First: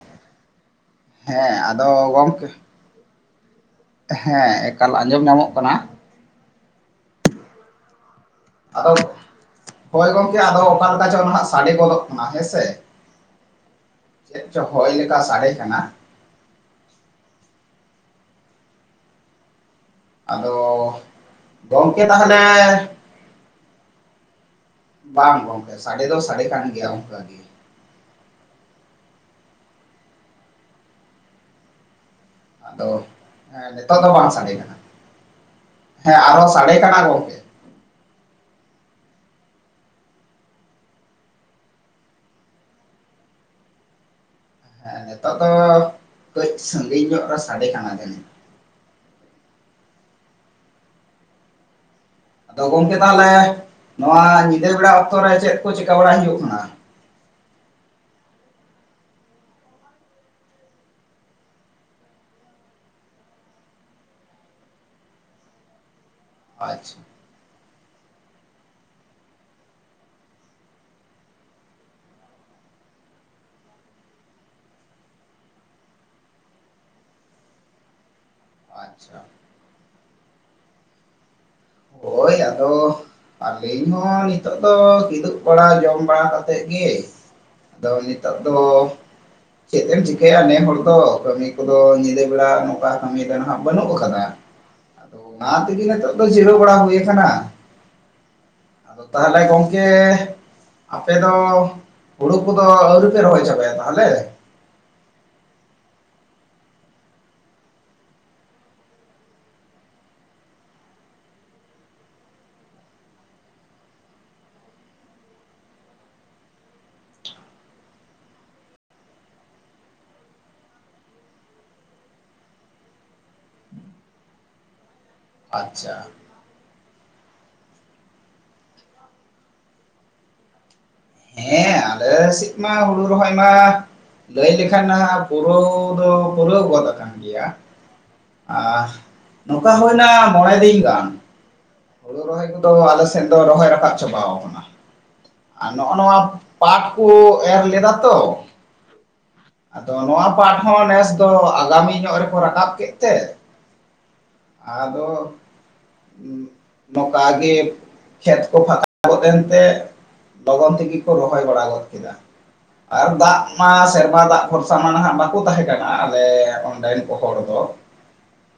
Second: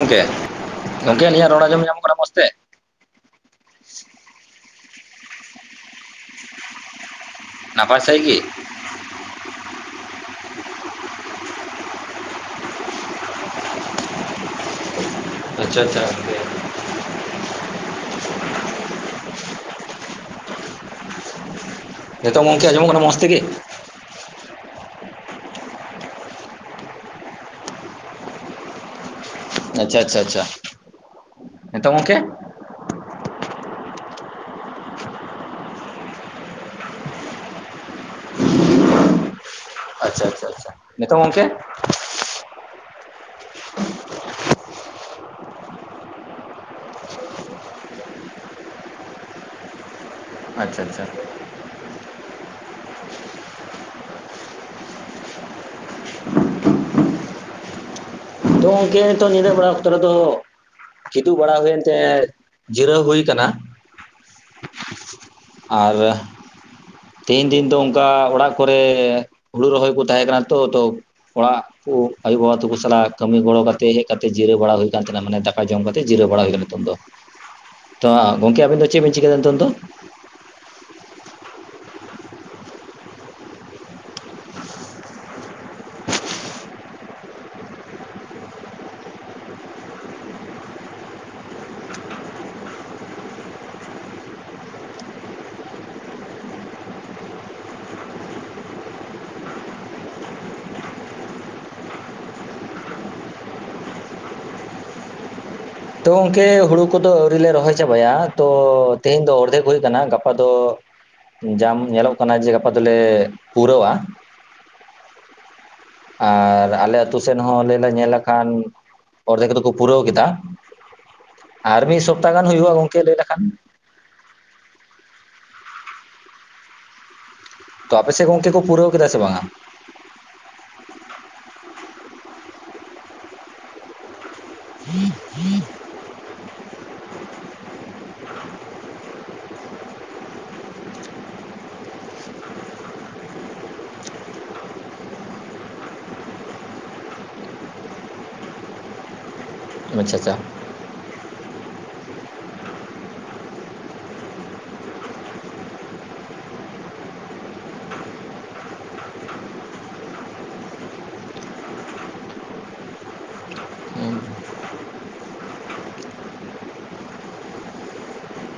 ᱜᱚᱝᱠᱮ, ᱜᱚᱝᱠᱮ ᱟᱹᱞᱤᱧᱟᱜ ᱦᱮᱸ ᱨᱚᱲ ᱟᱸᱡᱚᱢ ᱧᱟᱢᱚᱜ ᱟᱫᱚ ᱠᱟᱱᱟ ᱢᱚᱡᱽᱛᱮ᱾ ᱜᱚᱢᱠᱮ ᱦᱮᱸ ᱮᱠᱟᱞ ᱟᱸᱡᱚᱢ ᱧᱟᱢᱚᱜ ᱠᱟᱱᱟ᱾ ᱱᱟᱯᱟᱭ ᱥᱟᱦᱤᱡ ᱜᱮ᱾ ᱟᱳᱭ ᱦᱳᱭ ᱜᱚᱝᱠᱮ ᱟᱫᱚ ᱚᱠᱟᱞᱮᱠᱟ ᱪᱚ ᱱᱦᱟᱸᱜ ᱥᱟᱰᱮ ᱜᱚᱫᱚᱜ ᱠᱟᱱᱟ ᱦᱮᱸᱥᱮ᱾ ᱪᱮᱜ ᱪᱚ ᱦᱚᱭ᱾ ᱞᱮᱠᱟ ᱥᱟᱰᱮ ᱟᱪᱪᱷᱟ ᱠᱟᱱᱟ ᱟᱪᱪᱷᱟ᱾ [unintelligible] ᱟᱫᱚ ᱜᱚᱝᱠᱮ ᱱᱤᱛᱚᱜ ᱛᱟᱦᱚᱞᱮ᱾ ᱜᱚᱝᱠᱮ ᱟᱸᱡᱚᱢᱚᱜ ᱠᱟᱱᱟ ᱢᱚᱡᱽ ᱛᱮᱜᱮ ᱵᱟᱝ ᱜᱚᱝᱠᱮ ᱥᱟᱰᱮ ᱫᱚ ᱥᱟᱰᱮ ᱠᱟᱱ ᱜᱮᱭᱟ ᱚᱱᱠᱟᱜ ᱜᱮ᱾ ᱟᱪᱪᱷᱟ ᱟᱪᱪᱷᱟ ᱟᱪᱪᱷᱟ ᱱᱤᱛᱚᱜ ᱜᱚᱝᱠᱮ᱾ ᱟᱫᱚ ᱱᱤᱛᱚᱜ ᱫᱚ ᱵᱟᱝ ᱥᱟᱰᱮ ᱠᱟᱱᱟ ᱦᱮᱸ ᱟᱨᱦᱚᱸ ᱥᱟᱰᱮ ᱠᱟᱱᱟ ᱜᱚᱝᱠᱮ᱾ ᱟᱪᱪᱷᱟ ᱟᱪᱪᱷᱟ ᱪᱟᱷᱟ ᱱᱤᱛᱚᱜ ᱜᱚᱝᱠᱮ᱾ ᱦᱮᱸ ᱱᱤᱛᱚᱜ ᱫᱚ ᱠᱟᱹᱡ ᱥᱟᱺᱜᱤᱧ ᱧᱚᱜ ᱨᱮ ᱥᱟᱰᱮ ᱠᱟᱱᱟ ᱡᱟᱹᱱᱤᱡ᱾ ᱟᱪᱪᱷᱟ ᱟᱪᱪᱷᱟ ᱟᱫᱚ ᱜᱚᱝᱠᱮ ᱛᱟᱦᱞᱮ ᱱᱚᱣᱟ ᱧᱤᱫᱟᱹ ᱵᱮᱲᱟ ᱚᱠᱛᱚᱨ ᱨᱮ ᱪᱮᱫ ᱠᱚ ᱪᱤᱠᱠᱟ ᱵᱟᱲᱟᱭ ᱦᱩᱭᱩᱜ ᱠᱟᱱᱟ᱾ ᱛᱚ ᱜᱚᱝᱠᱮ ᱱᱤᱛᱚᱜ ᱧᱤᱫᱟᱹ ᱵᱮᱲᱟ ᱚᱠᱛᱚ ᱨᱮ ᱫᱚᱼᱼ ᱠᱤᱫᱩᱵ ᱵᱟᱲᱟ ᱦᱩᱭᱮᱱᱛᱮ ᱡᱤᱨᱟᱹᱣ ᱦᱩᱭ ᱟᱠᱟᱱᱟ᱾ ᱟᱨ ᱟᱪᱪᱷᱟ ᱛᱮᱦᱮᱧ ᱫᱤᱱ ᱫᱚ ᱚᱱᱠᱟ ᱚᱲᱟᱜ ᱠᱚᱨᱮ ᱦᱩᱲᱩ ᱨᱚᱦᱚᱭ ᱠᱚ ᱛᱟᱦᱮᱸ ᱠᱟᱱᱟ ᱛᱚ ᱛᱚ᱾ ᱚᱲᱟᱜ ᱠᱩ ᱟᱭᱳ ᱵᱟᱵᱟ ᱛᱟᱠᱚ ᱥᱟᱞᱟᱜ᱾ ᱠᱟᱹᱢᱤ ᱜᱚᱲᱚ ᱠᱟᱛᱮᱫ ᱦᱮᱡ ᱠᱟᱛᱮᱫ ᱡᱤᱨᱟᱹᱣ ᱵᱟᱲᱟ ᱦᱩᱭ ᱠᱟᱱ ᱛᱟᱦᱮᱱᱟ ᱢᱟᱱᱮ ᱫᱟᱠᱟ ᱡᱚᱢ ᱠᱟᱛᱮᱫ ᱡᱤᱨᱟᱹᱣ ᱵᱟᱲᱟ ᱦᱩᱭ ᱠᱟᱱᱟ ᱱᱤᱛᱚᱝ ᱫᱚ᱾ ᱛᱚ ᱜᱚᱝᱠᱮ ᱟᱵᱤᱱ ᱫᱚ ᱪᱮᱫ ᱵᱤᱱ ᱟᱪᱪᱷᱟ ᱪᱤᱠᱟᱹᱭᱫᱟ ᱱᱤᱛᱚᱝ ᱫᱚ? ᱳᱭ ᱟᱫᱚ ᱟᱹᱞᱤᱧ ᱦᱚᱸ ᱱᱤᱛᱚᱜ ᱫᱚ ᱠᱤᱫᱩᱵ ᱵᱟᱲᱟ ᱡᱚᱢ ᱵᱟᱲᱟ ᱠᱟᱛᱮᱫ ᱜᱮᱼᱼ ᱟᱫᱚ ᱱᱤᱛᱚᱜ ᱫᱚᱼᱼ ᱪᱮᱫ ᱮᱢ ᱪᱤᱠᱟᱹᱭᱟ ᱱᱮ ᱦᱚᱲ ᱫᱚ ᱠᱟᱹᱢᱤ ᱠᱚᱫᱚ ᱧᱤᱫᱟᱹ ᱵᱮᱲᱟ ᱱᱚᱴᱠᱟ ᱠᱟᱹᱢᱤ ᱫᱚ ᱱᱟᱦᱟᱜ ᱵᱟᱹᱱᱩᱜ ᱠᱟᱫᱟ᱾ [unintelligible] ᱟᱫᱚ ᱚᱱᱟ ᱛᱮᱜᱮ ᱱᱤᱛᱚᱜ ᱫᱚ ᱡᱤᱨᱟᱹᱣ ᱵᱟᱲᱟ ᱦᱩᱭ ᱟᱠᱟᱱᱟ᱾ ᱟᱫᱚ ᱛᱟᱦᱚᱞᱮ ᱜᱚᱝᱠᱮᱼᱼ ᱟᱯᱮ ᱫᱚ ᱦᱩᱲᱩ ᱠᱚᱫᱚ ᱟᱹᱣᱨᱤ ᱯᱮ ᱨᱚᱦᱚᱭ ᱪᱟᱵᱟᱭᱟ ᱛᱟᱦᱞᱮ᱾ ᱛᱚ ᱜᱚᱝᱠᱮ ᱦᱩᱲᱩ ᱠᱚᱫᱚ ᱟᱹᱣᱨᱤ ᱞᱮ ᱨᱚᱦᱚᱭ ᱪᱟᱵᱟᱭᱟ, ᱛᱚ ᱛᱮᱦᱮᱧ ᱫᱚ ᱚᱨᱫᱷᱮᱠ ᱦᱩᱭ ᱠᱟᱱᱟ ᱜᱟᱯᱟ ᱫᱚ ᱡᱟᱢ ᱧᱮᱞᱚᱜ ᱠᱟᱱᱟ ᱡᱮ ᱜᱟᱯᱟ ᱫᱚᱞᱮ ᱯᱩᱨᱟᱹᱣᱟ᱾ ᱟᱨ ᱟᱞᱮ ᱟᱛᱩ ᱥᱮᱫ ᱦᱚᱸ ᱞᱟᱹᱭ ᱞᱮ ᱧᱮᱞ ᱞᱮᱠᱷᱟᱱ, ᱚᱨᱫᱷᱮᱠ ᱫᱚᱠᱚ ᱯᱩᱨᱟᱹᱣ ᱠᱮᱫᱟ᱾ ᱟᱨ ᱢᱤᱫ ᱥᱚᱯᱛᱟ ᱜᱟᱱ ᱦᱩᱭᱩᱜᱼᱟ ᱜᱚᱝᱠᱮ ᱞᱟᱹᱭ ᱞᱮᱠᱷᱟᱱ᱾ ᱟᱪᱪᱷᱟ᱾ ᱛᱚ ᱟᱯᱮ ᱥᱮᱫ ᱜᱚᱝᱠᱮ ᱠᱚ ᱯᱩᱨᱟᱹᱣ ᱠᱮᱫᱟ ᱥᱮ ᱵᱟᱝᱟ? ᱦᱮᱸ ᱟᱞᱮ ᱥᱮᱫ ᱢᱟ ᱦᱩᱲᱩ ᱨᱚᱦᱚᱭ ᱢᱟ, ᱞᱟᱹᱭ ᱞᱮᱠᱷᱟᱱᱟ ᱯᱩᱨᱟᱹᱣ ᱯᱩᱨᱟᱹᱣᱻ ᱯᱩᱨᱟᱹᱣ ᱜᱚᱫ ᱟᱠᱟᱱ ᱜᱮᱭᱟ᱾ ᱟᱨ, ᱱᱚᱝᱠᱟ ᱦᱳᱭᱱᱟ ᱢᱚᱬᱮ ᱫᱤᱱ ᱜᱟᱱ᱾ ᱦᱳᱲᱤ ᱨᱚᱦᱚᱭ ᱠᱚᱫᱚ ᱟᱞᱮ ᱥᱮᱫ ᱫᱚ ᱨᱚᱦᱚᱭ ᱨᱟᱠᱟᱵ ᱪᱟᱵᱟᱣ ᱠᱟᱱᱟ᱾ ᱟᱨ ᱱᱚᱜᱼᱚ ᱱᱚᱣᱟ ᱯᱟᱴ ᱠᱚ ᱮᱨ ᱞᱮᱫᱟ ᱛᱚ, ᱟᱫᱚ ᱟᱪᱪᱷᱟ ᱱᱚᱣᱟ ᱟᱪᱪᱷᱟ ᱯᱟᱴ ᱦᱚᱸ ᱱᱮᱥ ᱫᱚ ᱟᱜᱟᱢᱤ ᱧᱚᱜ ᱨᱮᱠᱚ ᱨᱟᱠᱟᱵ ᱠᱮᱫ ᱛᱮ ᱟᱫᱚ, ᱩᱸ ᱱᱚᱠᱟ ᱜᱮ ᱠᱷᱮᱛ ᱠᱚ ᱯᱷᱟᱸᱠᱟ ᱜᱚᱫᱮᱱ ᱛᱮ ᱞᱚᱜᱚᱱ ᱛᱮᱜᱮ ᱠᱚ ᱨᱚᱦᱚᱭ ᱵᱟᱲᱟ ᱜᱚᱫ ᱠᱮᱫᱟ᱾ [inaudible] ᱟᱨ ᱫᱟᱜ ᱢᱟ ᱦᱩᱸ᱾ ᱥᱮᱨᱢᱟ ᱫᱟᱜ ᱵᱷᱚᱨᱥᱟ ᱢᱟ ᱱᱟᱦᱟᱜ ᱵᱟᱠᱚ ᱛᱟᱦᱮᱸ ᱠᱟᱱᱟ ᱟᱞᱮᱻ ᱚᱸᱰᱮᱱ ᱠᱚ ᱦᱚᱲ ᱫᱚ᱾ [inaudible]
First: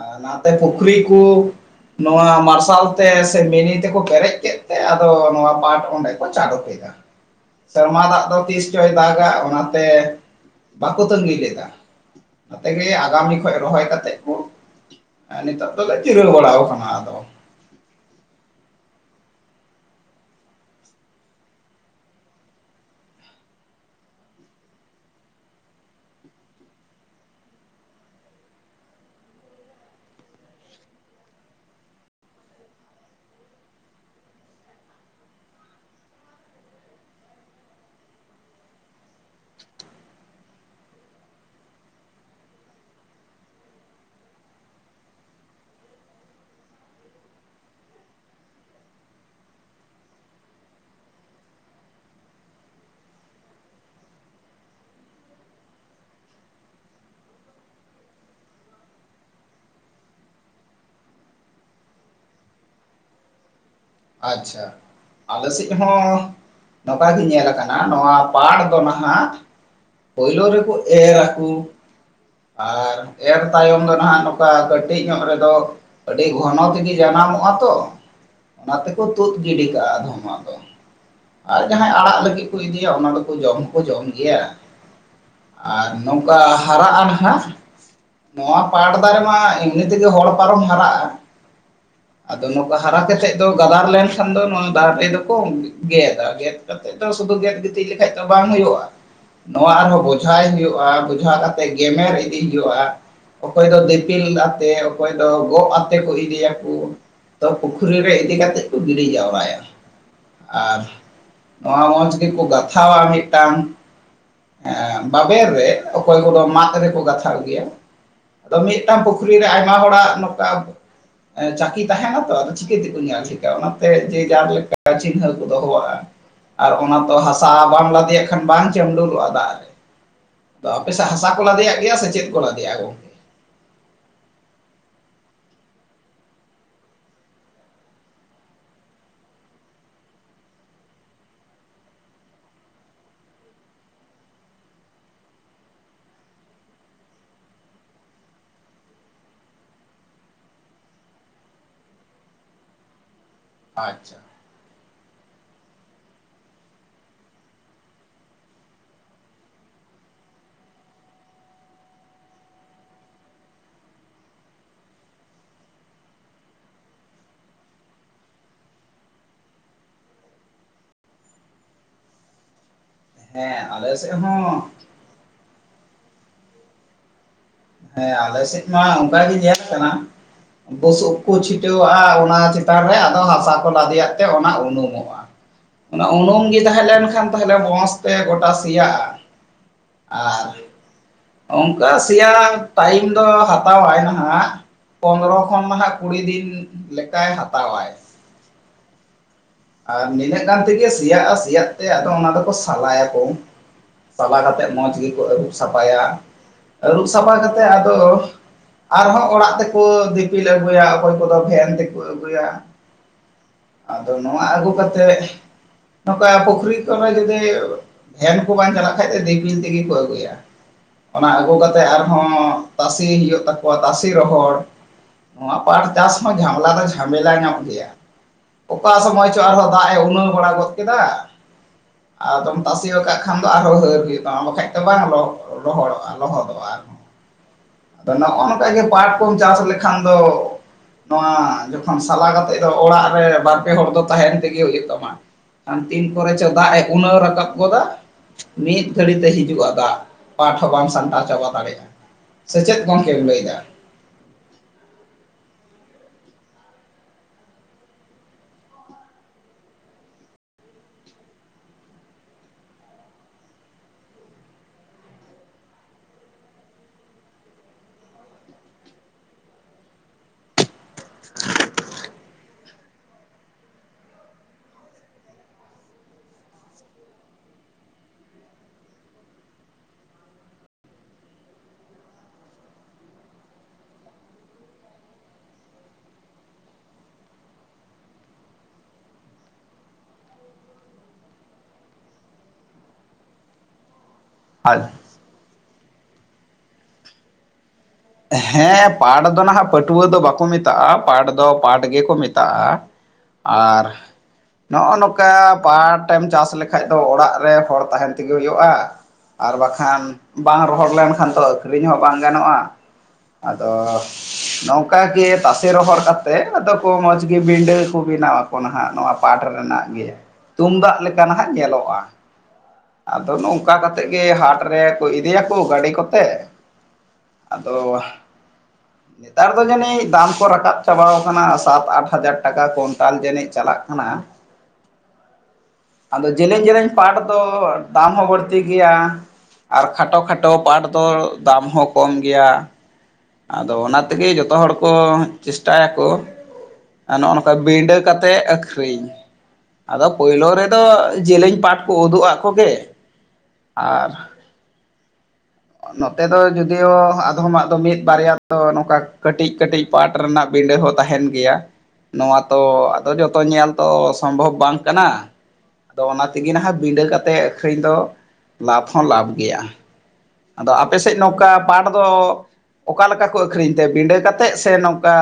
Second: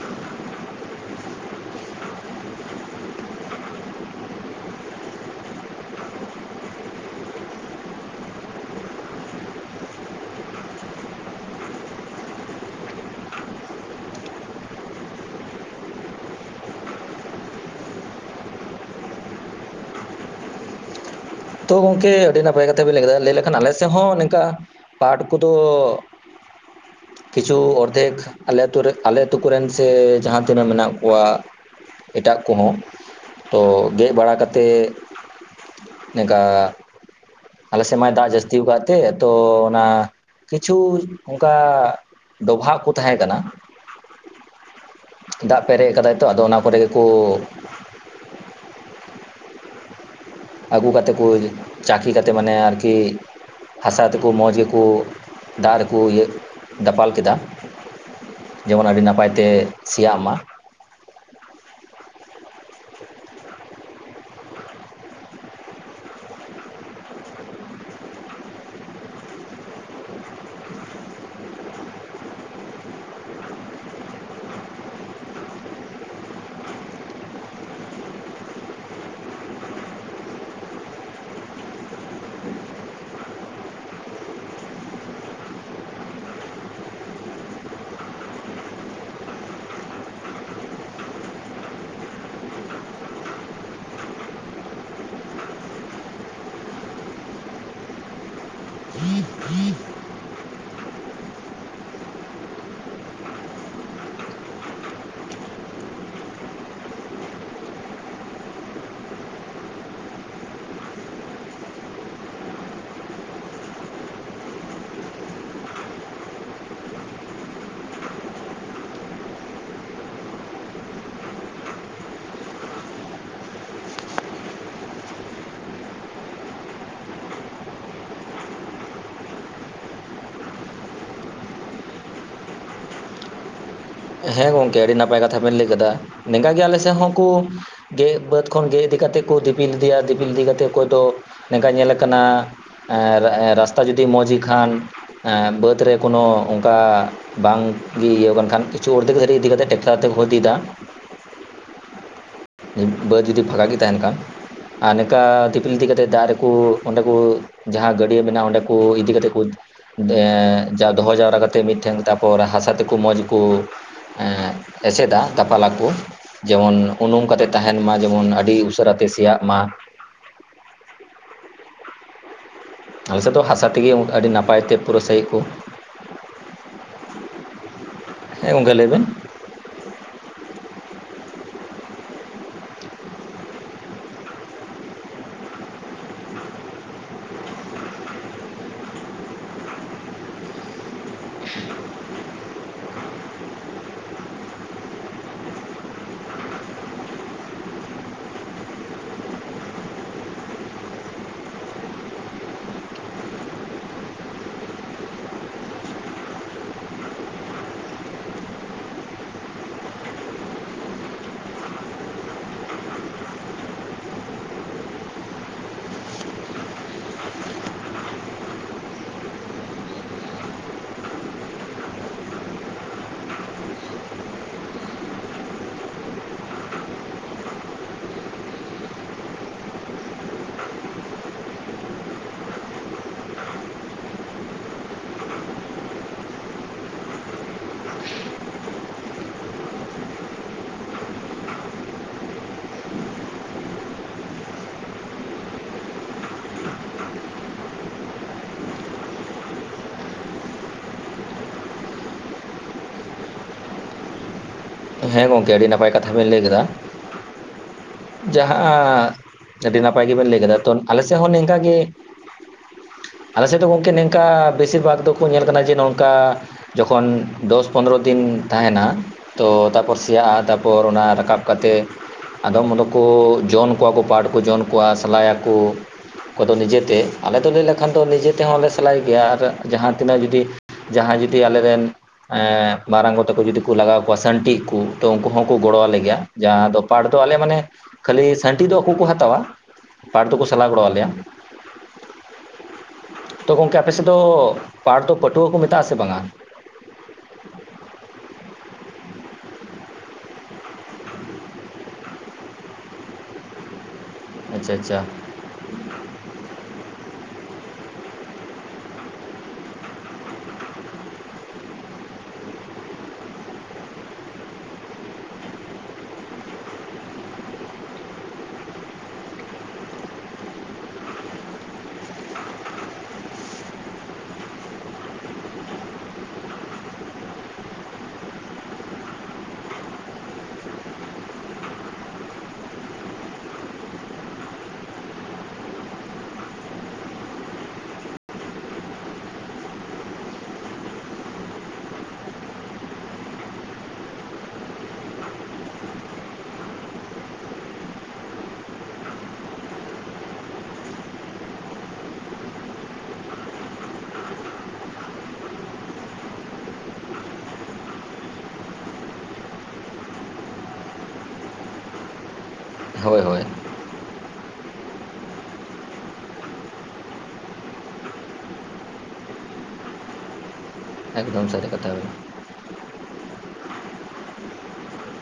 ᱟᱨ ᱱᱟᱛᱮ ᱯᱩᱠᱷᱨᱤ ᱠᱚ, ᱱᱚᱣᱟ ᱢᱟᱨᱥᱟᱞ ᱛᱮ ᱥᱮ ᱢᱤᱱᱤ ᱛᱮᱠᱚ ᱯᱮᱨᱮᱡ ᱠᱮᱫ ᱛᱮ ᱟᱫᱚ ᱱᱚᱣᱟ ᱯᱟᱴ ᱚᱸᱰᱮ ᱠᱚ ᱪᱟᱰᱳ ᱠᱮᱫᱟ᱾ ᱥᱮᱨᱢᱟ ᱫᱟᱜ ᱫᱚ ᱛᱤᱥ ᱪᱚᱭ ᱫᱟᱜᱟ ᱚᱱᱟᱛᱮ ᱵᱟᱠᱚ ᱛᱟᱹᱜᱤ ᱞᱮᱫᱟ᱾ ᱚᱱᱟ ᱛᱮᱜᱮ ᱟᱜᱟᱢᱤ ᱠᱷᱚᱡ ᱨᱚᱦᱚᱭ ᱠᱟᱛᱮᱜ ᱠᱚ ᱮ ᱱᱤᱛᱚᱜ ᱫᱚᱞᱮ ᱡᱤᱨᱟᱹ ᱵᱟᱲᱟᱣ ᱠᱟᱱᱟ ᱟᱫᱚ ᱾ ᱛᱚ ᱜᱚᱝᱠᱮ ᱟᱹᱰᱤ ᱱᱟᱯᱟᱭ ᱠᱟᱛᱷᱟ ᱵᱮᱱ ᱞᱟᱹᱭ ᱠᱮᱫᱟ, ᱞᱟᱹᱭ ᱞᱮᱠᱷᱟᱱ ᱟᱞᱮ ᱥᱮᱫ ᱦᱚᱸ ᱱᱮᱝᱠᱟ ᱯᱟᱴ ᱠᱚᱫᱚ ᱠᱤᱪᱷᱩ ᱚᱨᱫᱷᱮᱠᱼᱼ ᱟᱞᱮ ᱟᱹᱛᱩ ᱨᱮ ᱟᱞᱮ ᱟᱹᱛᱳ ᱠᱚᱨᱮᱱ ᱥᱮ ᱡᱟᱦᱟᱸ ᱛᱤᱱᱟᱹᱜ ᱢᱮᱱᱟᱜ ᱠᱚᱣᱟ, ᱮᱴᱟᱜ ᱠᱚᱦᱚᱸ, ᱛᱚ ᱜᱮᱜ ᱵᱟᱲᱟ ᱠᱟᱛᱮᱫ ᱱᱮᱝᱠᱟ [inaudible] ᱟᱞᱮ ᱥᱮᱫ ᱢᱟᱭ ᱫᱟᱜ ᱡᱟᱹᱥᱛᱤᱣ ᱠᱟᱫ ᱛᱮ ᱛᱚ ᱚᱱᱟ ᱠᱤᱪᱷᱩ ᱚᱝᱠᱟ ᱰᱚᱵᱷᱟᱜ ᱠᱚ ᱛᱟᱦᱮᱸ ᱠᱟᱱᱟ, ᱫᱟᱜ ᱯᱮᱨᱮᱡ ᱟᱠᱟᱫᱟᱭ ᱛᱚ ᱟᱫᱚ ᱚᱱᱟ ᱠᱚᱨᱮ ᱜᱮᱠᱚ ᱟᱹᱜᱩ ᱠᱟᱛᱮᱫ ᱠᱚ ᱪᱟᱹᱠᱷᱤ ᱠᱟᱛᱮᱫ ᱢᱟᱱᱮ ᱟᱨᱠᱤ ᱦᱟᱥᱟ ᱛᱮᱠᱚ ᱢᱚᱸᱡᱽ ᱜᱮᱠᱚ, ᱫᱟᱜ ᱨᱮᱠᱚ ᱤᱭᱟᱹ ᱫᱟᱯᱟᱞ ᱠᱮᱫᱟ ᱾ ᱡᱮᱢᱚᱱ ᱟᱹᱰᱤ ᱱᱟᱯᱟᱭ ᱛᱮ ᱥᱮᱭᱟᱜ ᱢᱟ ᱾ ᱟᱪᱪᱷᱟ ᱾ ᱟᱞᱮ ᱥᱮᱫ ᱦᱚᱸ ᱱᱚᱝᱠᱟ ᱜᱮ ᱧᱮᱞ ᱟᱠᱟᱱᱟ ᱱᱚᱣᱟ ᱯᱟᱲ ᱫᱚ ᱱᱟᱦᱟᱜ, ᱯᱳᱭᱞᱳ ᱨᱮᱠᱚ ᱮᱨ ᱟᱠᱳ, ᱟᱨ ᱮᱨ ᱛᱟᱭᱚᱢ ᱫᱚ ᱱᱟᱦᱟᱜ ᱱᱚᱝᱠᱟ ᱠᱟᱹᱴᱤᱡ ᱧᱚᱜ ᱨᱮᱫᱚ ᱟᱹᱰᱤ ᱜᱷᱚᱱᱚ ᱛᱤᱜᱤ ᱡᱟᱱᱟᱢᱚᱜᱼᱟ ᱛᱚ, ᱚᱱᱟ ᱛᱮᱠᱚ ᱛᱩᱫ ᱜᱤᱰᱤ ᱠᱟᱜᱼᱟ ᱟᱫᱷᱚᱢᱟᱜ ᱫᱚ ᱾ ᱟᱨ ᱡᱟᱦᱟᱸᱭ ᱟᱲᱟᱜ ᱞᱟᱹᱜᱤᱫ ᱠᱚ ᱤᱫᱤᱭᱟ ᱚᱱᱟ ᱫᱚᱠᱚ ᱡᱚᱢ ᱦᱚᱸ ᱠᱚ ᱡᱚᱢ ᱜᱮᱭᱟ ᱾ ᱟᱨ ᱱᱚᱝᱠᱟ ᱦᱟᱨᱟᱜ-ᱟ ᱱᱟᱦᱟᱜ, ᱱᱚᱣᱟ ᱯᱟᱴ ᱫᱟᱨᱮ ᱢᱟ ᱮᱢᱱᱤ ᱛᱮᱜᱮ ᱦᱚᱲ ᱯᱟᱨᱚᱢ ᱦᱟᱨᱟᱜᱼᱟ ᱾ ᱟᱫᱚ ᱱᱚᱠᱟ ᱦᱟᱨᱟ ᱠᱟᱛᱮᱜ ᱫᱚ ᱜᱟᱫᱟᱨ ᱞᱮᱱᱠᱷᱟᱱ ᱫᱚ ᱱᱚᱣᱟ ᱫᱟᱨᱮ ᱫᱚᱠᱚ ᱜᱮᱫᱟ, ᱜᱮᱫ ᱠᱟᱛᱮ ᱫᱚ ᱥᱩᱫᱩ ᱜᱮᱫ [inaudible] ᱤᱫᱤ ᱞᱮᱠᱷᱟᱡ ᱛᱚ ᱵᱟᱝ ᱦᱩᱭᱩᱜᱼᱟ ᱾ ᱱᱚᱣᱟ ᱟᱨᱦᱚᱸ ᱵᱚᱡᱷᱟᱭ ᱦᱩᱭᱩᱜᱼᱟ ᱵᱚᱡᱷᱟ ᱠᱟᱛᱮᱫ ᱜᱮᱢᱮᱨ ᱤᱫᱤᱭ ᱦᱩᱭᱩᱜᱼᱟ ᱾ ᱚᱠᱚᱭ ᱫᱚ ᱫᱤᱯᱤᱞ ᱟᱛᱮ ᱚᱠᱚᱭ ᱫᱚ ᱜᱚᱜ ᱟᱛᱮ ᱠᱚ ᱤᱫᱤᱭᱟᱠᱩ ᱾ ᱛᱚ ᱯᱩᱠᱷᱨᱤ ᱨᱮ ᱤᱫᱤ ᱠᱟᱛᱮᱫ ᱠᱚ ᱜᱤᱰᱤ ᱡᱟᱣᱨᱟᱭᱟ ᱾ ᱟᱨ ᱱᱚᱣᱟ ᱢᱚᱸᱡᱽ ᱜᱮᱠᱚ ᱜᱟᱛᱷᱟᱣᱟ ᱢᱤᱫᱴᱟᱝ ᱮᱻ ᱵᱟᱵᱮᱨ ᱨᱮ ᱚᱠᱚᱭ ᱠᱚᱫᱚ ᱢᱟᱫ ᱨᱮᱠᱚ ᱜᱟᱛᱷᱟᱣ ᱜᱮᱭᱟ ᱾ ᱛᱚ ᱢᱤᱫᱴᱟᱝ ᱯᱩᱠᱷᱨᱤ ᱨᱮ ᱟᱭᱢᱟ ᱦᱚᱲᱟᱜ ᱱᱚᱠᱟ ᱮ ᱪᱟᱹᱠᱤ ᱛᱟᱦᱮᱱᱟ ᱛᱚ ᱟᱝᱚ ᱪᱤᱠᱟᱹ ᱛᱮᱠᱚ ᱧᱮᱞ ᱴᱷᱤᱠᱟ ᱚᱱᱟᱛᱮ ᱡᱮ ᱡᱟᱨ ᱞᱮᱠᱟ ᱪᱤᱱᱦᱟᱹ ᱠᱚ ᱫᱚᱦᱚᱣᱟᱜᱼᱟ ᱾ ᱟᱨ ᱚᱱᱟ ᱛᱚ ᱦᱟᱥᱟ ᱵᱟᱢ ᱞᱟᱫᱮᱭᱟᱜ ᱠᱷᱟᱱ ᱵᱟᱝ ᱪᱟᱹᱢᱞᱩ [inaudible] ᱫᱟᱜ ᱨᱮ, ᱟᱫᱚ ᱟᱯᱮᱥᱮᱜ ᱦᱟᱥᱟ ᱠᱚ ᱞᱟᱫᱮᱭᱟᱜ ᱜᱮᱭᱟ ᱥᱮ ᱪᱮᱫ ᱠᱚ ᱞᱟᱫᱮᱭᱟ ᱜᱚᱝ ᱦᱮᱸ ᱜᱚᱝᱠᱮ ᱟᱹᱰᱤ ᱱᱟᱯᱟᱭ ᱠᱟᱛᱷᱟ ᱵᱮᱱ ᱞᱟᱹᱭ ᱠᱟᱫᱟ, ᱱᱤᱝᱠᱟ ᱜᱮ ᱟᱞᱮ ᱥᱮᱫ ᱦᱚᱸᱠᱚ ᱜᱮᱜ ᱵᱟᱹᱫᱽ ᱠᱷᱚᱱ ᱜᱮᱜ ᱤᱫᱤ ᱠᱟᱛᱮᱫ ᱠᱚ ᱫᱤᱯᱤᱞ ᱤᱫᱤᱭᱟ, ᱫᱤᱯᱤᱞ ᱤᱫᱤ ᱠᱟᱛᱮᱫ ᱚᱠᱚᱭ ᱫᱚ ᱱᱮᱝᱠᱟ ᱧᱮᱞ ᱠᱟᱱᱟ ᱮᱻ ᱨᱟ-ᱨᱟᱥᱛᱟ ᱡᱩᱫᱤ ᱢᱚᱡᱽ ᱜᱮ ᱠᱷᱟᱱ ᱮᱻ ᱵᱟᱹᱫᱽ ᱨᱮ ᱠᱳᱱᱳ ᱚᱝᱠᱟ ᱵᱟᱝᱜᱮ ᱤᱭᱟᱹ ᱠᱟᱱ ᱠᱷᱟᱱ, [unintelligible] ᱤᱫᱤ ᱠᱟᱛᱮ ᱴᱮᱠᱴᱟᱨ ᱛᱮᱠᱚ ᱤᱫᱤ ᱫᱟ ᱵᱟᱹᱫᱽ ᱡᱩᱫᱤ ᱯᱷᱟᱸᱠᱟ ᱜᱮ ᱛᱟᱦᱮᱱ ᱠᱷᱟᱱ ᱟᱪᱪᱷᱟ ᱾ ᱟᱨ ᱱᱮᱠᱟ ᱫᱤᱯᱤᱞ ᱤᱫᱤ ᱠᱟᱛᱮᱫ ᱫᱟᱜ ᱨᱮᱠᱚ ᱚᱸᱰᱮ ᱠᱩ ᱡᱟᱦᱟᱸ ᱜᱟᱹᱰᱭᱟᱹ ᱢᱮᱱᱟᱜᱼᱟ ᱚᱸᱰᱮ ᱠᱚ ᱤᱫᱤ ᱠᱟᱛᱮᱫ ᱠᱚ ᱮᱻ ᱡᱟ ᱫᱚᱦᱚ ᱡᱟᱣᱨᱟ ᱠᱟᱛᱮᱫ ᱢᱤᱫᱴᱷᱮᱱ ᱛᱟᱯᱚᱨ ᱦᱟᱥᱟ ᱛᱮᱠᱚ ᱢᱚᱡᱽ ᱜᱮᱠᱚ ᱮᱸᱜ ᱮᱥᱮᱫᱟ ᱫᱟᱯᱟᱞ ᱟᱠᱚ ᱡᱮᱢᱚᱱ ᱩᱱᱩ ᱠᱟᱛᱮ ᱛᱟᱦᱮᱱ ᱢᱟ ᱡᱮᱢᱚᱱ ᱟᱹᱰᱤ ᱩᱥᱟᱹᱨᱟᱛᱮ ᱥᱮᱭᱟᱜ ᱢᱟ ᱾ ᱟᱞᱮ ᱥᱮᱫ ᱫᱚ ᱦᱟᱥᱟ ᱦᱮᱸ ᱛᱮᱜᱮ ᱟᱞᱮ ᱚ ᱥᱮᱫ ᱟᱹᱰᱤ ᱱᱟᱯᱟᱭ ᱦᱚᱸ ᱛᱮ ᱯᱩᱨᱟᱹᱥᱟᱹᱭᱮᱫ ᱠᱚ ᱦᱮᱸ ᱟᱞᱮ ᱥᱮᱫ ᱜᱚᱝᱠᱮ ᱢᱟ ᱞᱟᱹᱭ ᱵᱮᱱ ᱚᱝᱠᱟᱜᱮ ᱧᱮᱞ ᱟᱠᱟᱱᱟ ᱾ ᱵᱩᱥᱩᱵ ᱠᱚ ᱪᱷᱤᱴᱟᱹᱣᱟᱜᱼᱟ ᱚᱱᱟ ᱪᱮᱛᱟᱱ ᱨᱮ ᱟᱫᱚ ᱦᱟᱥᱟ ᱠᱚ ᱞᱟᱫᱮᱭᱟᱜ ᱛᱮ ᱚᱱᱟ ᱩᱱᱩᱢᱚᱜᱼᱟ ᱾ ᱚᱱᱟ ᱩᱱᱩᱢ ᱜᱮ ᱛᱟᱦᱮᱸ ᱞᱮᱱᱠᱷᱟᱱ ᱛᱟᱦᱚᱞᱮ ᱢᱚᱸᱥ ᱛᱮ ᱜᱚᱴᱟ ᱥᱮᱭᱟᱜᱼᱟ ᱾ ᱟᱨᱻ ᱚᱝᱠᱟ ᱥᱮᱭᱟ ᱴᱟᱭᱤᱢ ᱫᱚ ᱦᱟᱛᱟᱣ ᱟᱭ ᱱᱟᱦᱟᱜ, ᱯᱚᱱᱨᱚ ᱠᱷᱚᱱ ᱱᱟᱦᱟᱜ ᱠᱩᱲᱤ ᱫᱤᱱ ᱞᱮᱠᱟᱭ ᱦᱟᱛᱟᱣ ᱟᱭ ᱾ ᱟᱨ ᱱᱤᱱᱟᱹᱜ ᱜᱟᱱ ᱛᱮᱜᱮ ᱥᱮᱭᱟᱜᱼᱟ᱾ ᱥᱮᱭᱟᱜ ᱛᱮ ᱟᱫᱚ ᱚᱱᱟ ᱫᱚᱠᱚ ᱥᱟᱞᱟᱭ ᱟᱠᱚ ᱥᱟᱞᱟ ᱠᱟᱛᱮᱜ ᱢᱚᱸᱡᱽ ᱜᱮᱠᱚ ᱟᱹᱨᱩᱵ ᱥᱟᱯᱷᱟᱭᱟ, ᱟᱹᱨᱩᱵ ᱥᱟᱯᱷᱟ ᱠᱟᱛᱮᱜ ᱟᱫᱚ ᱟᱨᱦᱚᱸ ᱚᱲᱟᱜ ᱛᱮᱠᱚ ᱫᱤᱯᱤᱞ ᱟᱹᱜᱩᱭᱟ ᱚᱠᱚᱭ ᱠᱚᱫᱚ ᱵᱷᱮᱱ ᱛᱮᱠᱚ ᱟᱹᱜᱩᱭᱟ᱾ ᱟᱫᱚ ᱱᱚᱣᱟ ᱟᱹᱜᱩ ᱠᱟᱛᱮᱜ ᱱᱚᱝᱠᱟ ᱯᱩᱠᱷᱨᱤ ᱠᱚᱨᱮ ᱡᱩᱫᱤ ᱵᱷᱮᱱ ᱠᱚ ᱵᱟᱝ ᱪᱟᱞᱟᱜ ᱠᱷᱟᱡ ᱫᱚ ᱫᱤᱯᱤᱞ ᱛᱮᱜᱮ ᱠᱚ ᱟᱹᱜᱩᱭᱟ ᱾ ᱚᱱᱟ ᱟᱹᱜᱩ ᱠᱟᱛᱮᱜ ᱟᱨᱦᱚᱸ ᱛᱟᱥᱮ ᱦᱩᱭᱩᱜ ᱛᱟᱠᱚᱣᱟ ᱛᱟᱥᱮ ᱨᱚᱦᱚᱲ ᱾ ᱱᱚᱣᱟ ᱯᱟᱴ ᱪᱟᱥ ᱦᱚᱸ ᱡᱷᱟᱢᱮᱞᱟ ᱫᱚ ᱡᱷᱟᱢᱮᱞᱟ ᱧᱚᱜ ᱜᱮᱭᱟ᱾ ᱚᱠᱟ ᱥᱚᱢᱚᱭ ᱪᱚ ᱟᱨᱦᱚᱸ ᱫᱟᱜ ᱮ ᱩᱱᱟᱹᱣ ᱵᱟᱲᱟ ᱜᱚᱫ ᱠᱮᱫᱟ, ᱟᱫᱚᱢ ᱛᱟᱥᱮ ᱟᱠᱟᱫ ᱠᱷᱟᱱ ᱫᱚ ᱟᱨᱦᱚᱸ ᱦᱟᱹᱨ ᱦᱩᱭᱩᱜ ᱛᱟᱢᱟ ᱵᱟᱠᱷᱟᱡ ᱫᱚ ᱵᱟᱝ ᱞᱚ ᱞᱚᱦᱚᱲᱚᱜᱼᱟ, ᱞᱚᱦᱚᱫᱚᱜᱼᱟ ᱟᱨᱦᱚᱸ ᱾ ᱱᱚᱜᱼᱚ ᱱᱚᱠᱟᱜᱮ ᱯᱟᱴ ᱠᱚᱢ ᱪᱟᱥ ᱞᱮᱠᱷᱟᱱ ᱫᱚ ᱱᱚᱣᱟ ᱡᱚᱠᱷᱚᱱ ᱥᱟᱞᱟ ᱠᱟᱛᱮᱜ ᱫᱚ ᱚᱲᱟᱜ ᱨᱮ ᱵᱟᱨ ᱯᱮ ᱦᱚᱲ ᱫᱚ ᱛᱟᱦᱮᱱ ᱛᱮᱜᱮ ᱦᱩᱭᱩᱜ ᱛᱟᱢᱟ ᱠᱷᱚᱱ ᱛᱤᱱ ᱠᱚᱨᱮ ᱪᱚ ᱫᱟᱜ ᱮ ᱩᱱᱟᱹᱣ ᱨᱟᱠᱟᱵ ᱜᱚᱫᱟ᱾ ᱢᱤᱫ ᱜᱷᱟᱹᱲᱤᱡ ᱛᱮ ᱦᱤᱡᱩᱜᱼᱟ ᱫᱟᱜ ᱯᱟᱴ ᱦᱚᱸ ᱵᱟᱢ ᱥᱟᱢᱴᱟᱣ ᱪᱟᱵᱟ ᱫᱟᱲᱮᱭᱟᱜᱼᱟ ᱾ ᱥᱮ ᱪᱮᱫ ᱜᱚᱝᱠᱮᱢ ᱞᱟᱹᱭᱮᱫᱟ? ᱦᱮᱸ ᱜᱚᱝᱠᱮ ᱟᱹᱰᱤ ᱱᱟᱯᱟᱭ ᱠᱟᱛᱷᱟ ᱵᱮᱱ ᱞᱟᱹᱭ ᱠᱮᱫᱟ ᱾ ᱡᱟᱦᱟᱸ ᱟᱹᱰᱤ ᱱᱟᱯᱟᱭ ᱜᱮᱵᱮᱱ ᱞᱟᱹᱭ ᱠᱟᱫᱟ ᱛᱚ ᱟᱞᱮᱥᱮᱫ ᱦᱚᱸ ᱱᱤᱝᱠᱟᱜᱮ ᱟᱞᱮ ᱥᱮᱫ ᱫᱚ ᱜᱚᱢᱠᱮ ᱱᱮᱝᱠᱟ ᱵᱮᱥᱤᱨ ᱵᱷᱟᱜᱽ ᱫᱚᱠᱚ ᱧᱮᱞ ᱠᱟᱱᱟ ᱡᱮ ᱱᱚᱝᱠᱟ ᱡᱚᱠᱷᱚᱱ ᱫᱚᱥ ᱯᱚᱱᱨᱚ ᱫᱤᱱ ᱛᱟᱦᱮᱱᱟ ᱛᱚ ᱛᱟᱨᱯᱚᱨ ᱥᱮᱭᱟᱜ-ᱟ, ᱛᱟᱨᱯᱚᱨ ᱚᱱᱟ ᱨᱟᱠᱟᱵ ᱠᱟᱛᱮᱫ ᱟᱫᱚᱢ ᱩᱰᱩᱠ ᱠᱚ ᱡᱚᱱ ᱠᱚᱣᱟ ᱠᱚ ᱯᱟᱴ ᱠᱚ ᱡᱚᱱ ᱠᱚᱣᱟ ᱥᱟᱞᱟᱭ ᱟᱠᱚ᱾ ᱠᱚᱫᱚ ᱱᱤᱡᱮᱛᱮ ᱟᱞᱮ ᱫᱚ ᱞᱟᱹᱭ ᱞᱮᱠᱷᱟᱱ ᱫᱚ ᱱᱤᱡᱮ ᱛᱮᱦᱚᱸᱞᱮ ᱥᱟᱞᱟᱭ ᱜᱮᱭᱟ ᱟᱨ ᱡᱟᱦᱟᱸ ᱛᱤᱱᱟᱹᱜ ᱡᱩᱫᱤ ᱡᱟᱦᱟᱸᱭ ᱡᱩᱫᱤ ᱟᱞᱮ ᱨᱮᱱ ᱢᱟᱨᱟᱝ ᱜᱚ ᱛᱟᱠᱚ ᱡᱩᱫᱤ ᱠᱚ ᱞᱟᱜᱟᱣ ᱠᱚᱣᱟ ᱥᱟᱹᱱᱴᱤᱜ ᱠᱚ ᱛᱚ ᱩᱱᱠᱩ ᱦᱚᱸᱠᱚ ᱜᱚᱲᱚ ᱟᱞᱮ ᱜᱮᱭᱟ ᱾ ᱡᱟᱦᱟᱸ ᱫᱚ ᱯᱟᱴ ᱫᱚ ᱟᱞᱮ ᱢᱟᱱᱮ ᱠᱷᱟᱹᱞᱤ ᱥᱟᱹᱱᱴᱤ ᱫᱚ ᱟᱠᱚ ᱠᱚ ᱦᱟᱛᱟᱣᱟ᱾ ᱯᱟᱴ ᱫᱚᱠᱚ ᱥᱟᱞᱟ ᱜᱚᱲᱚ ᱟᱞᱮᱭᱟ ᱾ ᱛᱚ ᱜᱚᱝᱠᱮ ᱟᱯᱮ ᱥᱮᱫ ᱫᱚ ᱟᱡ ᱯᱟᱴ ᱫᱚ ᱯᱟᱹᱴᱷᱩᱣᱟᱹ ᱠᱚ ᱢᱮᱛᱟᱜ ᱟᱥᱮ ᱵᱟᱝ ᱟ ᱾ ᱦᱮᱸ ᱯᱟᱴ ᱫᱚ ᱱᱟᱦᱟᱸᱜ ᱯᱟᱹᱴᱷᱩᱣᱟᱹ ᱫᱚ ᱵᱟᱠᱚ ᱢᱮᱛᱟᱜ-ᱟ, ᱯᱟᱴ ᱫᱚ ᱯᱟᱴ ᱜᱮᱠᱚ ᱢᱮᱛᱟᱜ-ᱟ᱾ ᱟᱨ ᱟᱪᱪᱷᱟ ᱱᱚᱜᱚ ᱟᱪᱪᱷᱟ ᱱᱚᱝᱠᱟ ᱯᱟᱴ ᱯᱟᱴᱮᱢ ᱪᱟᱥ ᱞᱮᱠᱷᱟᱡ ᱫᱚ ᱚᱲᱟᱜ ᱨᱮ ᱦᱚᱲ ᱛᱟᱦᱮᱱ ᱛᱮᱜᱮ ᱦᱩᱭᱩᱜ-ᱟ ᱾ ᱟᱨ ᱵᱟᱠᱷᱟᱱ ᱵᱟᱝ ᱨᱚᱦᱚᱲ ᱞᱮᱱᱠᱷᱟᱱ ᱫᱚ ᱟᱹᱠᱷᱨᱤᱧ ᱦᱚᱸ ᱵᱟᱝ ᱜᱟᱱᱚᱜ-ᱟ ᱾ ᱟᱫᱚᱻ ᱱᱚᱝᱠᱟ ᱜᱮ ᱛᱟᱥᱮ ᱨᱚᱦᱚᱲ ᱠᱟᱛᱮᱫ ᱟᱫᱚ ᱠᱚ ᱢᱚᱸᱡᱽ ᱜᱮ ᱵᱤᱸᱰᱟᱹ ᱠᱚ ᱵᱮᱱᱟᱣᱟ ᱾ ᱚᱱᱟ ᱦᱟᱸᱜ ᱱᱚᱣᱟ ᱯᱟᱴ ᱨᱮᱱᱟᱜ ᱜᱮ ᱛᱩᱢᱫᱟᱜ ᱞᱮᱠᱟ ᱱᱟᱦᱟᱸᱜ ᱧᱮᱞᱚᱜ-ᱟ᱾ ᱟᱫᱚ ᱱᱚᱝᱠᱟ ᱠᱟᱛᱮᱫ ᱜᱮ ᱦᱟᱴ ᱨᱮᱠᱚ ᱤᱫᱤᱭ ᱟᱠᱚ ᱜᱟᱹᱰᱤ ᱠᱚᱛᱮ ᱾ ᱟᱫᱚᱻ [unintelligible] ᱱᱮᱛᱟᱨ ᱫᱚ ᱡᱟᱹᱱᱤᱡ ᱫᱟᱢ ᱠᱚ ᱨᱟᱠᱟᱵ ᱪᱟᱵᱟ ᱟᱠᱟᱶᱱᱟ ᱥᱟᱛ ᱟᱴ ᱦᱟᱡᱟᱨ ᱴᱟᱠᱟ ᱠᱚᱱᱴᱟᱞ ᱡᱟᱹᱱᱤᱡ ᱪᱟᱞᱟᱜ ᱠᱟᱱᱟ ᱾ [unintelligible] ᱟᱫᱚ ᱡᱮᱞᱮᱧ ᱡᱮᱞᱮᱧ ᱯᱟᱴ ᱫᱚ ᱫᱟᱢ ᱦᱚᱸ ᱵᱟᱹᱲᱛᱤ ᱜᱮᱭᱟ ᱾ ᱟᱨ ᱠᱷᱟᱴᱚ ᱠᱷᱟᱴᱚ ᱯᱟᱴ ᱫᱚ ᱫᱟᱢ ᱦᱚᱸ ᱠᱚᱢ ᱜᱮᱭᱟ ᱾ ᱟᱫᱚ ᱚᱱᱟ ᱛᱮᱜᱮ ᱡᱚᱛᱚ ᱦᱚᱲ ᱠᱚ ᱪᱮᱥᱴᱟᱭ ᱟᱠᱚ ᱟᱨ ᱱᱚᱜᱚ ᱱᱚᱝᱠᱟ ᱵᱤᱸᱰᱟᱹ ᱠᱟᱛᱮᱫ ᱟᱹᱠᱷᱨᱤᱧ ᱾ ᱟᱫᱚ ᱯᱳᱭᱞᱳ ᱨᱮᱫᱚ ᱡᱮᱞᱮᱧ ᱯᱟᱴ ᱠᱚ ᱩᱫᱩᱜ ᱟᱜ ᱠᱚᱜᱮ ᱟᱨ ᱱᱚᱛᱮ ᱫᱚ ᱡᱩᱫᱤᱭᱳ ᱟᱫᱷᱚᱢᱟᱜ ᱫᱚ ᱢᱤᱫ ᱵᱟᱨᱭᱟ ᱫᱚ ᱱᱚᱝᱠᱟ ᱠᱟᱹᱴᱤᱡ ᱠᱟᱹᱴᱤᱡ ᱯᱟᱴ ᱨᱮᱱᱟᱜ ᱵᱤᱸᱰᱟᱹ ᱦᱚᱸ ᱛᱟᱦᱮᱸᱱ ᱜᱮᱭᱟ ᱾ ᱱᱚᱣᱟ ᱛᱚ ᱟᱫᱚ ᱦᱳᱭ ᱡᱚᱛᱚ ᱦᱳᱭ ᱧᱮᱞ ᱛᱚ ᱥᱚᱢᱵᱷᱚᱵᱽ ᱵᱟᱝ ᱠᱟᱱᱟ ᱾ ᱟᱫᱚ ᱚᱱᱟ ᱛᱮᱜᱮ ᱱᱟᱦᱟᱸᱜ ᱵᱤᱸᱰᱟᱹ ᱠᱟᱛᱮᱫ ᱟᱹᱠᱷᱨᱤᱧ ᱫᱚ ᱞᱟᱵᱷ ᱦᱚᱸ ᱞᱟᱵᱷ ᱜᱮᱭᱟ᱾ ᱟᱫᱚ ᱟᱯᱮ ᱥᱮᱫ ᱮᱠᱫᱚᱢ ᱱᱚᱝᱠᱟ ᱥᱟᱹᱨᱤ ᱯᱟᱴ ᱠᱟᱛᱷᱟ ᱫᱚ ᱵᱮᱱ ᱚᱠᱟ ᱞᱮᱠᱟ ᱠᱚ ᱟᱹᱠᱷᱨᱤᱧ ᱛᱮ ᱵᱤᱸᱰᱟᱹ ᱠᱟᱛᱮᱫ ᱥᱮ ᱱᱚᱝᱠᱟ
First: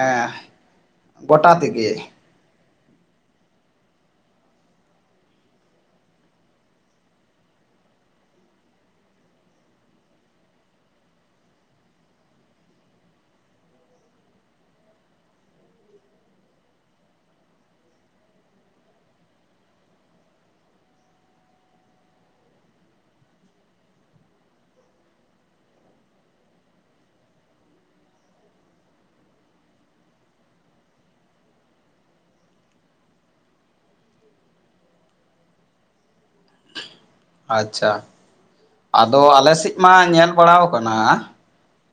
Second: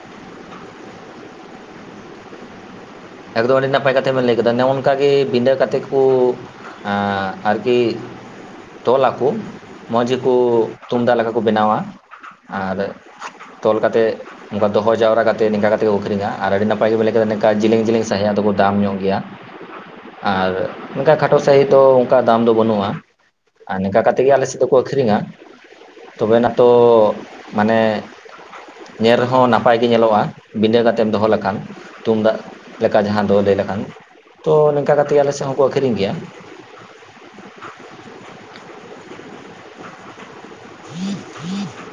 ᱮᱸ ᱜᱚᱴᱟ ᱛᱮᱜᱮ? ᱮᱠᱫᱚᱢ ᱟᱹᱰᱤ ᱱᱟᱯᱟᱭ ᱠᱟᱛᱷᱟ ᱵᱤᱱ ᱞᱟᱹᱭ ᱠᱮᱫᱟ ᱱᱚᱸᱜᱚ ᱱᱚᱝᱠᱟ ᱜᱮ ᱵᱤᱰᱟᱹ ᱠᱟᱛᱮᱫ ᱠᱚ ᱮᱸᱜ ᱟᱨᱠᱤ ᱛᱚᱞ ᱟᱠᱚ ᱢᱚᱸᱡᱽ ᱜᱮᱠᱚ ᱛᱩᱢᱫᱟᱜ ᱞᱮᱠᱟ ᱠᱚ ᱵᱮᱱᱟᱣᱟ᱾ ᱟᱨ ᱛᱚᱞ ᱠᱟᱛᱮᱫ ᱚᱱᱠᱟ ᱫᱚᱦᱚ ᱡᱟᱣᱨᱟ ᱠᱟᱛᱮ ᱱᱤᱝᱠᱟ ᱠᱟᱛᱮ ᱠᱚ ᱟᱹᱠᱷᱨᱤᱧᱟ ᱟᱨ ᱟᱹᱰᱤ ᱱᱟᱯᱟᱭ ᱜᱮ ᱢᱮᱱ ᱠᱮᱫᱟ ᱱᱝᱠᱟ ᱡᱤᱞᱤᱝ ᱡᱮᱤᱞᱤᱝ ᱥᱟᱸᱦᱤᱡᱟᱜ ᱫᱚᱠᱚ ᱫᱟᱢ ᱧᱚᱸᱜ ᱜᱮᱭᱟ᱾ ᱟᱨ ᱚᱱᱠᱟ ᱠᱷᱟᱴᱚ ᱥᱟᱹᱦᱤᱡ ᱫᱚ ᱚᱱᱠᱟ ᱫᱟᱢ ᱫᱚ ᱵᱟᱹᱱᱩᱜᱼᱟ᱾ ᱟᱨ ᱱᱮᱝᱠᱟ ᱠᱟᱛᱮ ᱜᱮ ᱟᱞᱮ ᱥᱮᱫ ᱫᱚᱠᱚ ᱟᱹᱷᱨᱤᱧᱟ᱾ ᱛᱚᱵᱮ ᱮᱱᱟ ᱛᱚ ᱢᱟᱱᱮ ᱧᱮᱞ ᱨᱮᱦᱚᱸ ᱱᱟᱯᱟᱭ ᱜᱮ ᱧᱮᱞᱚᱜᱼᱟ ᱵᱤᱸᱰᱟᱹ ᱠᱟᱛᱮᱢ ᱫᱚᱦᱚ ᱞᱮᱠᱷᱟᱱ ᱛᱩᱢᱫᱟᱜ᱾ ᱞᱮᱠᱟ ᱡᱟᱦᱟᱸ ᱫᱚ ᱞᱟᱹᱭ ᱞᱮᱠᱷᱟᱱ ᱛᱚ ᱱᱚᱝᱠᱟ ᱠᱟᱛᱮ ᱜᱮ ᱟᱞᱮ ᱥᱮᱫ ᱦᱚᱸᱠᱚ ᱟᱹᱷᱨᱤᱧ ᱜᱮᱭᱟ᱾ ᱟᱪᱪᱷᱟ, ᱟᱫᱚ ᱟᱞᱮ ᱥᱮᱫ ᱢᱟ ᱧᱮᱞ ᱵᱟᱲᱟᱣ ᱠᱟᱱᱟ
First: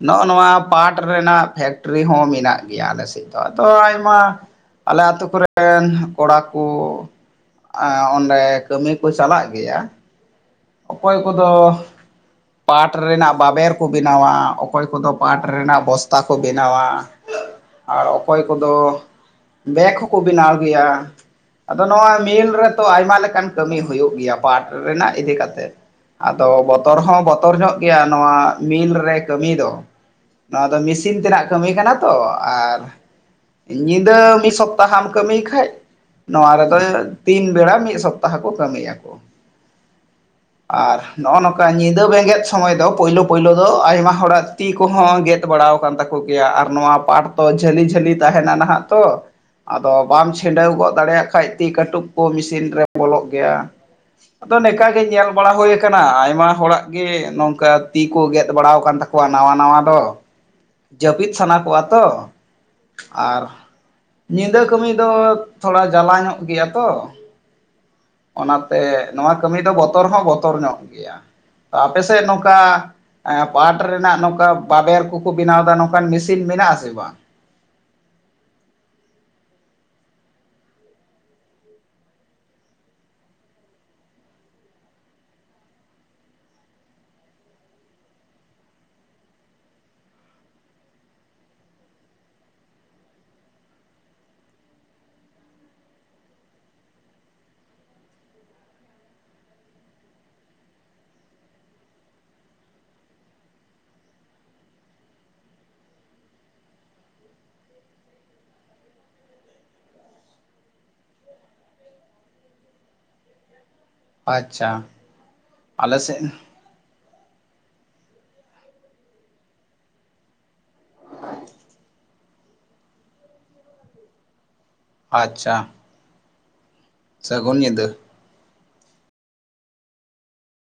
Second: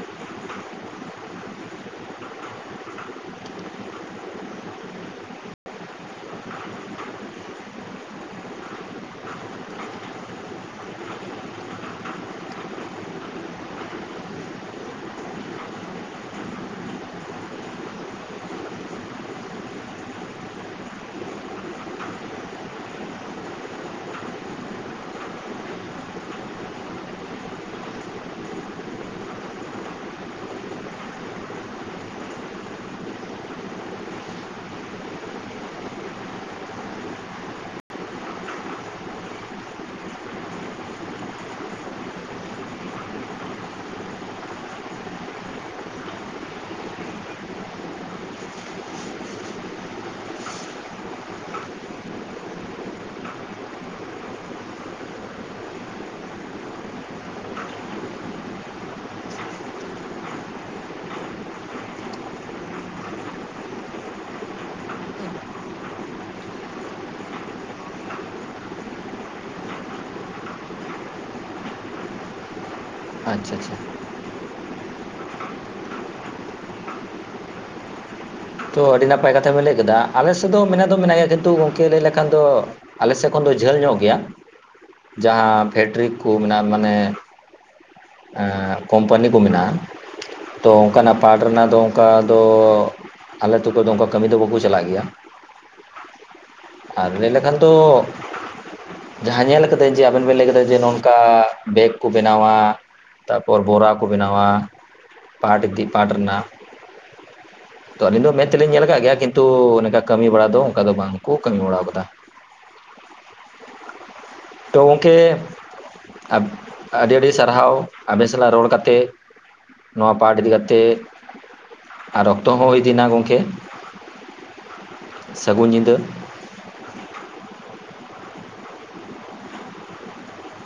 ᱱᱚᱸᱜ-ᱚ ᱱᱚᱣᱟ ᱯᱟᱴ ᱨᱮᱱᱟᱜ ᱯᱷᱮᱠᱴᱨᱤ ᱦᱚᱸ ᱢᱮᱱᱟᱜ ᱜᱮᱭᱟ ᱟᱞᱮ ᱥᱮᱫ ᱫᱚ ᱟᱫᱚ ᱟᱭᱢᱟ ᱟᱞᱮ ᱟᱹᱛᱩ ᱠᱚᱨᱮᱱ ᱠᱚᱲᱟ ᱠᱚ ᱮᱸ ᱚᱸᱰᱮ ᱠᱟᱹᱢᱤ ᱠᱚ ᱪᱟᱞᱟᱜ ᱜᱮᱭᱟ᱾ ᱚᱠᱚᱭ ᱠᱚᱫᱚ ᱯᱟᱴ ᱨᱮᱱᱟᱜ ᱵᱟᱵᱮᱨ ᱠᱚ ᱵᱮᱱᱟᱣᱟ ᱚᱠᱚᱭ ᱠᱚᱫᱚ ᱯᱟᱴ ᱨᱮᱱᱟᱜ ᱵᱚᱥᱛᱟ ᱠᱚ ᱵᱮᱱᱟᱣᱟ᱾ [inaudible] ᱟᱨ ᱚᱠᱚᱭ ᱠᱚᱫᱚ ᱵᱮᱜᱽ ᱦᱚᱸᱠᱚ ᱵᱮᱱᱟᱣ ᱜᱮᱭᱟ᱾ ᱟᱫᱚ ᱱᱚᱣᱟ ᱢᱤᱞ ᱨᱮᱛᱚ ᱟᱭᱢᱟ ᱞᱮᱠᱟᱱ ᱠᱟᱹᱢᱤ ᱦᱩᱭᱩᱜ ᱜᱮᱭᱟ ᱯᱟᱴ ᱨᱮᱱᱟᱜ ᱤᱫᱤ ᱠᱟ ᱛᱮ ᱟᱫᱚ ᱵᱚᱛᱚᱨ ᱦᱚᱸ ᱵᱚᱛᱚᱨ ᱧᱚᱸᱜ ᱜᱮᱭᱟ ᱱᱚᱣᱟ ᱢᱤᱞ ᱨᱮ ᱠᱟᱹᱢᱤ ᱫᱚ, ᱱᱚᱣᱟ ᱫᱚ ᱢᱮᱥᱤᱱ ᱛᱮᱱᱟᱜ ᱠᱟᱹᱢᱤ ᱠᱟᱱᱟ ᱛᱚ ᱟᱨ ᱧᱤᱫᱟᱹ ᱢᱤᱫ ᱥᱚᱯᱛᱟᱦᱟᱢ ᱠᱟᱹᱢᱤ ᱠᱷᱟᱡ ᱱᱚᱣᱟ ᱨᱮᱫᱚ ᱛᱤᱱ ᱵᱮᱲᱟ ᱢᱤᱫ ᱥᱚᱯᱛᱟᱦᱚ ᱠᱚ ᱠᱟᱹᱢᱤ ᱟᱠᱚ᱾ ᱟᱨ ᱱᱚᱸᱜ-ᱚ ᱱᱚᱝᱠᱟ ᱧᱤᱫᱟᱹ ᱵᱮᱸᱜᱮᱫ ᱥᱚᱢᱚᱭ ᱫᱚ ᱯᱳᱭᱞᱳ ᱯᱳᱭᱞᱳ ᱫᱚ ᱟᱭᱢᱟ ᱦᱚᱲᱟᱜ ᱛᱤ ᱠᱚᱦᱚᱸ ᱜᱮᱫ ᱵᱟᱲᱟᱣ ᱟᱠᱟᱱ ᱛᱟᱠᱚ ᱜᱮᱭᱟ ᱟᱨ ᱱᱚᱣᱟ ᱯᱟᱴ ᱛᱚ ᱡᱷᱟᱹᱞᱤ ᱡᱷᱟᱹᱞᱤ ᱛᱟᱦᱮᱸᱱᱟ ᱱᱟᱦᱟᱜ ᱛᱚ, ᱟᱫᱚ ᱵᱟᱢ ᱪᱷᱤᱰᱟᱹᱣ ᱜᱚᱫ ᱫᱟᱲᱮᱭᱟᱜ ᱠᱷᱟᱡ ᱛᱤ ᱠᱟᱹᱴᱩᱵ ᱠᱚ ᱢᱮᱥᱤᱱ ᱨᱮ ᱵᱚᱞᱚᱜ ᱜᱮᱭᱟ᱾ ᱟᱫᱚ ᱱᱮᱝᱠᱟ ᱜᱮ ᱧᱮᱞ ᱵᱟᱲᱟ ᱦᱩᱭ ᱟᱠᱟᱱᱟ ᱟᱭᱢᱟ ᱦᱚᱲᱟᱜ ᱜᱮ ᱱᱚᱝᱠᱟ ᱛᱤ ᱠᱚ ᱜᱮᱫ ᱵᱟᱲᱟ ᱟᱠᱟᱱ ᱛᱟᱠᱚᱣᱟ ᱱᱟᱣᱟ ᱱᱟᱣᱟ ᱫᱚ᱾ ᱡᱟᱹᱯᱤᱫ ᱥᱟᱱᱟ ᱠᱚᱣᱟ ᱛᱚ ᱟᱨ ᱧᱤᱫᱟᱹ ᱠᱟᱹᱢᱤ ᱫᱚ ᱛᱷᱚᱲᱟ ᱡᱟᱞᱟ ᱧᱚᱸᱜ ᱜᱮᱭᱟ ᱛᱚ, ᱚᱱᱟᱛᱮ ᱱᱚᱣᱟ ᱠᱟᱹᱢᱤ ᱫᱚ ᱵᱚᱛᱚᱨ ᱦᱚᱸ ᱵᱚᱛᱚᱨ ᱧᱚᱸᱜ ᱜᱮᱭᱟ᱾ ᱟᱯᱮ ᱥᱮᱫ ᱱᱚᱝᱠᱟ ᱟᱪᱪᱷᱟ ᱟᱪᱪᱷᱟ ᱯᱟᱴ ᱨᱮᱱᱟᱜ ᱱᱚᱝᱠᱟ ᱵᱟᱵᱮᱨ ᱠᱚᱠᱚ ᱵᱮᱱᱟᱣ ᱮᱫᱟ ᱱᱚᱝᱠᱟᱱ ᱢᱮᱥᱤᱱ ᱢᱮᱱᱟᱜ ᱟᱥᱮ ᱵᱟᱝ? ᱛᱚ ᱟᱹᱰᱤ ᱱᱟᱯᱟᱭ ᱠᱟᱛᱷᱟ ᱵᱮᱱ ᱞᱟᱹᱭ ᱠᱮᱫᱟ, ᱟᱞᱮ ᱥᱮᱫ ᱫᱚ ᱢᱮᱱᱟᱜ ᱫᱚ ᱢᱮᱱᱟᱜ ᱜᱮᱭᱟ ᱠᱤᱱᱛᱩ ᱜᱚᱝᱠᱮ ᱞᱟᱹᱭ ᱞᱮᱠᱷᱟᱱ ᱫᱚ ᱟᱞᱮ ᱥᱮᱫ ᱠᱷᱚᱱ ᱫᱚ ᱡᱷᱟᱹᱞ ᱧᱚᱸᱜ ᱜᱮᱭᱟ, ᱡᱟᱦᱟᱸ ᱯᱷᱮᱠᱴᱨᱤ ᱠᱚ ᱢᱮᱱᱟᱜ-ᱟ ᱢᱟᱱᱮ ᱮ ᱸᱠᱳᱢᱯᱟᱱᱤ ᱠᱚ ᱢᱮᱱᱟᱜ-ᱟ᱾ ᱛᱚ ᱚᱱᱠᱟᱱᱟᱜ ᱯᱟᱴ ᱨᱮᱱᱟᱜ ᱫᱚ ᱚᱱᱠᱟ ᱫᱚ ᱟᱞᱮ ᱟᱹᱛᱩ ᱠᱷᱚᱡ ᱫᱚ ᱚᱱᱠᱟ ᱠᱟᱹᱢᱤ ᱫᱚ ᱵᱟᱠᱚ ᱪᱟᱞᱟᱜ ᱜᱮᱭᱟ᱾ ᱟᱨ ᱞᱟᱹᱭ ᱞᱮᱠᱷᱟᱱ ᱛᱚ ᱡᱟᱦᱟᱸ ᱧᱮᱞ ᱠᱟᱫᱟᱹᱧ ᱡᱮ ᱟᱵᱮᱱ ᱵᱮᱱ ᱞᱟᱹᱭ ᱠᱟᱫᱟ ᱡᱮ ᱱᱚᱝᱠᱟ ᱵᱮᱜᱽ ᱠᱚ ᱵᱮᱱᱟᱣᱟ, ᱛᱟᱨᱯᱚᱨ ᱵᱚᱨᱟ ᱠᱚ ᱵᱮᱱᱟᱣᱟ ᱯᱟᱴ ᱤᱜᱽᱫᱤ ᱯᱟᱴ ᱨᱮᱱᱟᱜ᱾ ᱛᱚ ᱟᱹᱞᱤᱧ ᱫᱚ ᱢᱮᱱᱫ ᱛᱮᱞᱤᱧ ᱧᱮᱞ ᱟᱠᱟᱫ ᱜᱮᱭᱟ ᱠᱤᱱᱛᱩ ᱱᱚᱝᱠᱟ ᱠᱟᱹᱢᱤ ᱵᱟᱲᱟ ᱫᱚ ᱚᱱᱠᱟ ᱫᱚ ᱵᱟᱝᱠᱚ ᱠᱟᱹᱢᱤ ᱵᱟᱲᱟ ᱟᱠᱟᱫᱟ᱾ ᱛᱚ ᱟᱪᱪᱷᱟ ᱜᱝᱢᱠᱮ ᱟᱞᱮ ᱥᱮᱫ ᱟᱹᱰᱤ ᱟᱹᱰᱤ ᱥᱟᱨᱦᱟᱣ ᱟᱵᱮᱱ ᱥᱟᱞᱟᱜ ᱨᱚᱲ ᱠᱟᱛᱮᱜ ᱱᱚᱣᱟ ᱯᱟᱴ ᱤᱫᱤ ᱠᱟᱛᱮᱜ᱾ ᱟᱨ ᱚᱠᱛᱚ ᱦᱚᱸ ᱦᱩᱭ ᱤᱫᱤᱮᱱᱟ ᱜᱚᱝᱠᱮ ᱟᱪᱪᱷᱟ ᱥᱟᱹᱜᱩᱱ ᱧᱤᱫᱟᱹ᱾ ᱥᱟᱹᱜᱩᱱ ᱧᱤᱫᱟᱹ᱾